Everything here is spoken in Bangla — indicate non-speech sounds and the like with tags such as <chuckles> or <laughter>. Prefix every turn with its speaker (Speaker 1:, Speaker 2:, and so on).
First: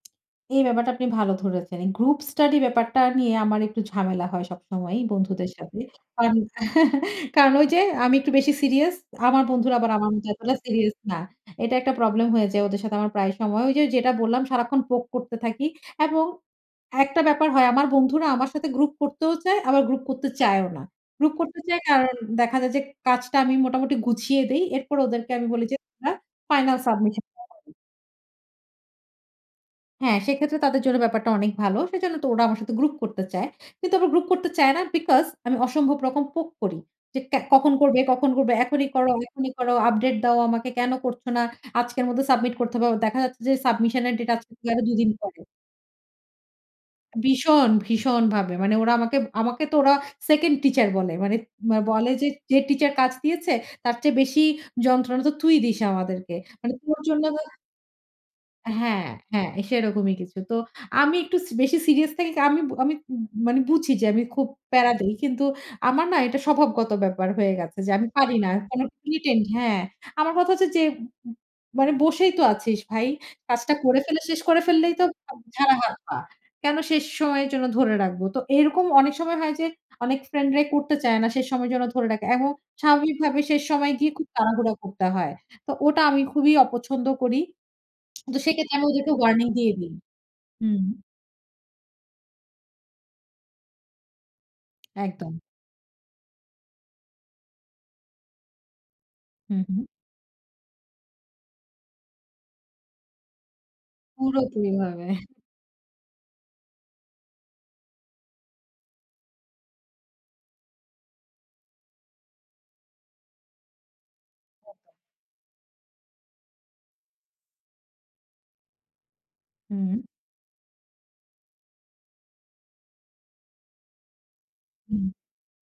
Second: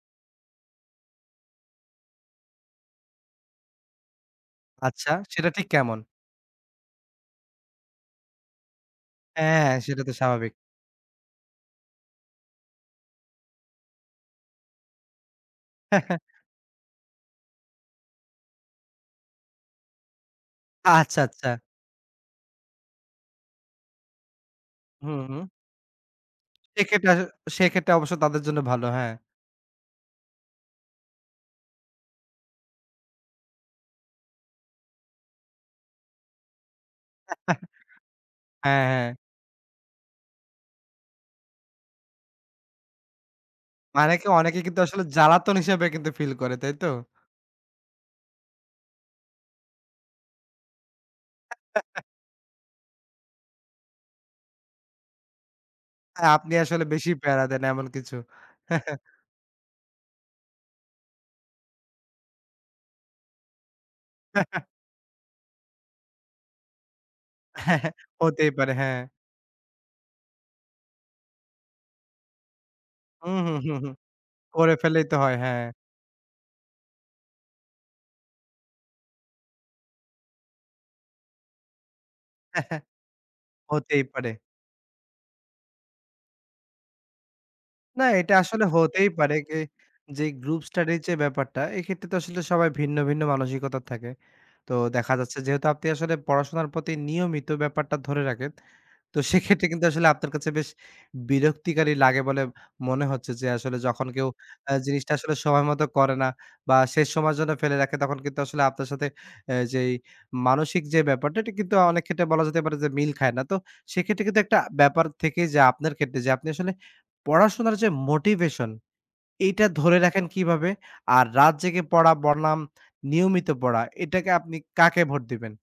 Speaker 1: এই ব্যাপারটা আপনি ভালো ধরেছেন। এই গ্রুপ স্টাডি ব্যাপারটা নিয়ে আমার একটু ঝামেলা হয় সবসময়
Speaker 2: আচ্ছা সেটা
Speaker 1: বন্ধুদের
Speaker 2: ঠিক
Speaker 1: সাথে।
Speaker 2: কেমন?
Speaker 1: কারণ, <chuckles> কারণ ওই যে আমি একটু বেশি সিরিয়াস। আমার
Speaker 2: হ্যাঁ
Speaker 1: বন্ধুরা আবার
Speaker 2: সেটা
Speaker 1: আমার
Speaker 2: তো
Speaker 1: মতো
Speaker 2: স্বাভাবিক।
Speaker 1: এতটা সিরিয়াস না। এটা একটা প্রবলেম হয়ে যায় ওদের সাথে আমার প্রায় সময়। ওই যে যেটা বললাম সারাক্ষণ পোক করতে থাকি।
Speaker 2: হ্যাঁ, হ্যাঁ।
Speaker 1: এবং ১ টা ব্যাপার হয় আমার বন্ধুরা আমার সাথে গ্রুপ করতেও চায়, আবার গ্রুপ করতে চায়ও না।
Speaker 2: আচ্ছা,
Speaker 1: গ্রুপ
Speaker 2: আচ্ছা।
Speaker 1: করতে চায় কারণ দেখা যায় যে, কাজটা আমি মোটামুটি গুছিয়ে দেই। এরপর
Speaker 2: হুম,
Speaker 1: ওদেরকে
Speaker 2: হুম।
Speaker 1: আমি বলি যে একটা ফাইনাল
Speaker 2: সেক্ষেত্রে আসো
Speaker 1: সাবমিশন <unintelligible>
Speaker 2: সেক্ষেত্রে অবশ্য তাদের জন্য ভালো হ্যাঁ।
Speaker 1: হ্যাঁ সেক্ষেত্রে তাদের জন্য ব্যাপারটা অনেক ভালো। সেজন্য তো ওরা আমার সাথে গ্রুপ করতে চায়। কিন্তু আবার গ্রুপ করতে চায় না বিকস আমি অসম্ভব রকম পোক করি। যে ক্যা
Speaker 2: <chuckles>
Speaker 1: কখন করবে কখন করবে
Speaker 2: হ্যাঁ,
Speaker 1: এখনই করো
Speaker 2: হ্যাঁ।
Speaker 1: এখনই করো আপডেট দাও আমাকে কেন করছ না? আজকের মধ্যে সাবমিট করতে হবে। ও দেখা যাচ্ছে যে সাবমিশন এর
Speaker 2: মানেকে
Speaker 1: ডেট আজ
Speaker 2: অনেকে কিন্তু
Speaker 1: <unintelligible> ২
Speaker 2: আসলে
Speaker 1: দিন পরে।
Speaker 2: জ্বালাতন হিসেবে কিন্তু ফিল করে, তাই তো?
Speaker 1: ভীষণ, ভীষণ, ভাবে মানে ওরা আমাকে, আমাকে, তো ওরা সেকেন্ড টিচার বলে। মানে ম
Speaker 2: <chuckles>
Speaker 1: বলে যে, যে, টিচার কাজ দিয়েছে তার চেয়ে বেশি যন্ত্রণা তো তুই দিস আমাদেরকে
Speaker 2: আপনি
Speaker 1: মানে
Speaker 2: আসলে
Speaker 1: তোর
Speaker 2: বেশি
Speaker 1: জন্য ব
Speaker 2: প্যারা দেন এমন কিছু, <chuckles>
Speaker 1: হ্যাঁ, হ্যাঁ সেরকমই কিছু। তো আমি একটু সি বেশি সিরিয়াস থাকি কা আমি, আমি, মানে বুঝি যে আমি খুব
Speaker 2: <chuckles>
Speaker 1: প্যারা দেই। কিন্তু আমার না এটা স্বভাবগত ব্যাপার হয়ে গেছে যে
Speaker 2: <chuckles>
Speaker 1: আমি পারি না
Speaker 2: হতেই পারে,
Speaker 1: কোন
Speaker 2: হ্যাঁ।
Speaker 1: প্রিটেণ্ড হ্যাঁ। আমার কথা হচ্ছে যে, মানে বসেই তো আছিস ভাই।
Speaker 2: হুম, হুম,
Speaker 1: কাজটা
Speaker 2: হুম, হুম,
Speaker 1: করে ফেলে শেষ করে
Speaker 2: করে
Speaker 1: ফেললেই তো
Speaker 2: ফেললেই তো হয়,
Speaker 1: আব
Speaker 2: হ্যাঁ।
Speaker 1: ঝাড়া হাত পা। কেন শেষ সময়ের জন্য ধরে রাখবো? তো এরকম অনেক সময় হয় যে অনেক ফ্রেন্ড রাই করতে চায় না। শেষ সময় যেন ধরে রাখে এবং
Speaker 2: হ্যাঁ, হ্যাঁ,
Speaker 1: স্বাভাবিক ভাবে শেষ সময়
Speaker 2: হতেই
Speaker 1: গিয়ে খুব
Speaker 2: পারে।
Speaker 1: তাড়াহুড়া করতে হয়। তো ওটা আমি খুবই অপছন্দ করি
Speaker 2: না এটা
Speaker 1: তো
Speaker 2: আসলে
Speaker 1: সেক্ষেত্রে আমি
Speaker 2: হতেই
Speaker 1: ওদেরকে
Speaker 2: পারে
Speaker 1: ওয়ার্নিং
Speaker 2: গে
Speaker 1: দিয়ে দিই
Speaker 2: যে গ্রুপ
Speaker 1: হুম।
Speaker 2: স্টাডির যে ব্যাপারটা এক্ষেত্রে তো আসলে সবাই ভিন্ন, ভিন্ন, মানসিকতা থাকে। তো দেখা
Speaker 1: একদম।
Speaker 2: যাচ্ছে যেহেতু আপনি আসলে পড়াশোনার প্রতি নিয়মিত ব্যাপারটা ধরে রাখেন। তো
Speaker 1: হুম,
Speaker 2: সেক্ষেত্রে
Speaker 1: হুম।
Speaker 2: কিন্তু আসলে আপনার কাছে বেশ বিরক্তিকারী লাগে বলে মনে হচ্ছে। যে আসলে যখন কেউ
Speaker 1: পুরোপুরি
Speaker 2: আ
Speaker 1: ভাবে
Speaker 2: জিনিসটা আসলে
Speaker 1: <chuckles>
Speaker 2: সময় মত করে না বা শেষ সময়ের জন্য ফেলে রাখে তখন কিন্তু আসলে আপনার সাথে আ যেই মানসিক যে ব্যাপারটা এটা কিন্তু অনেক ক্ষেত্রে বলা যেতে পারে যে মিল খায় না। তো সেক্ষেত্রে কিন্তু একটা
Speaker 1: হুম, হুম।
Speaker 2: ব্যাপার থেকেই যা আপনার ক্ষেত্রে। যে আপনি আসলে পড়াশোনার যে motivation এটা ধরে
Speaker 1: হুম।
Speaker 2: রাখেন কিভাবে? আর রাত জেগে পড়া বনাম নিয়মিত পড়া এটাকে আপনি কাকে
Speaker 1: হুম।
Speaker 2: ভোট দিবেন?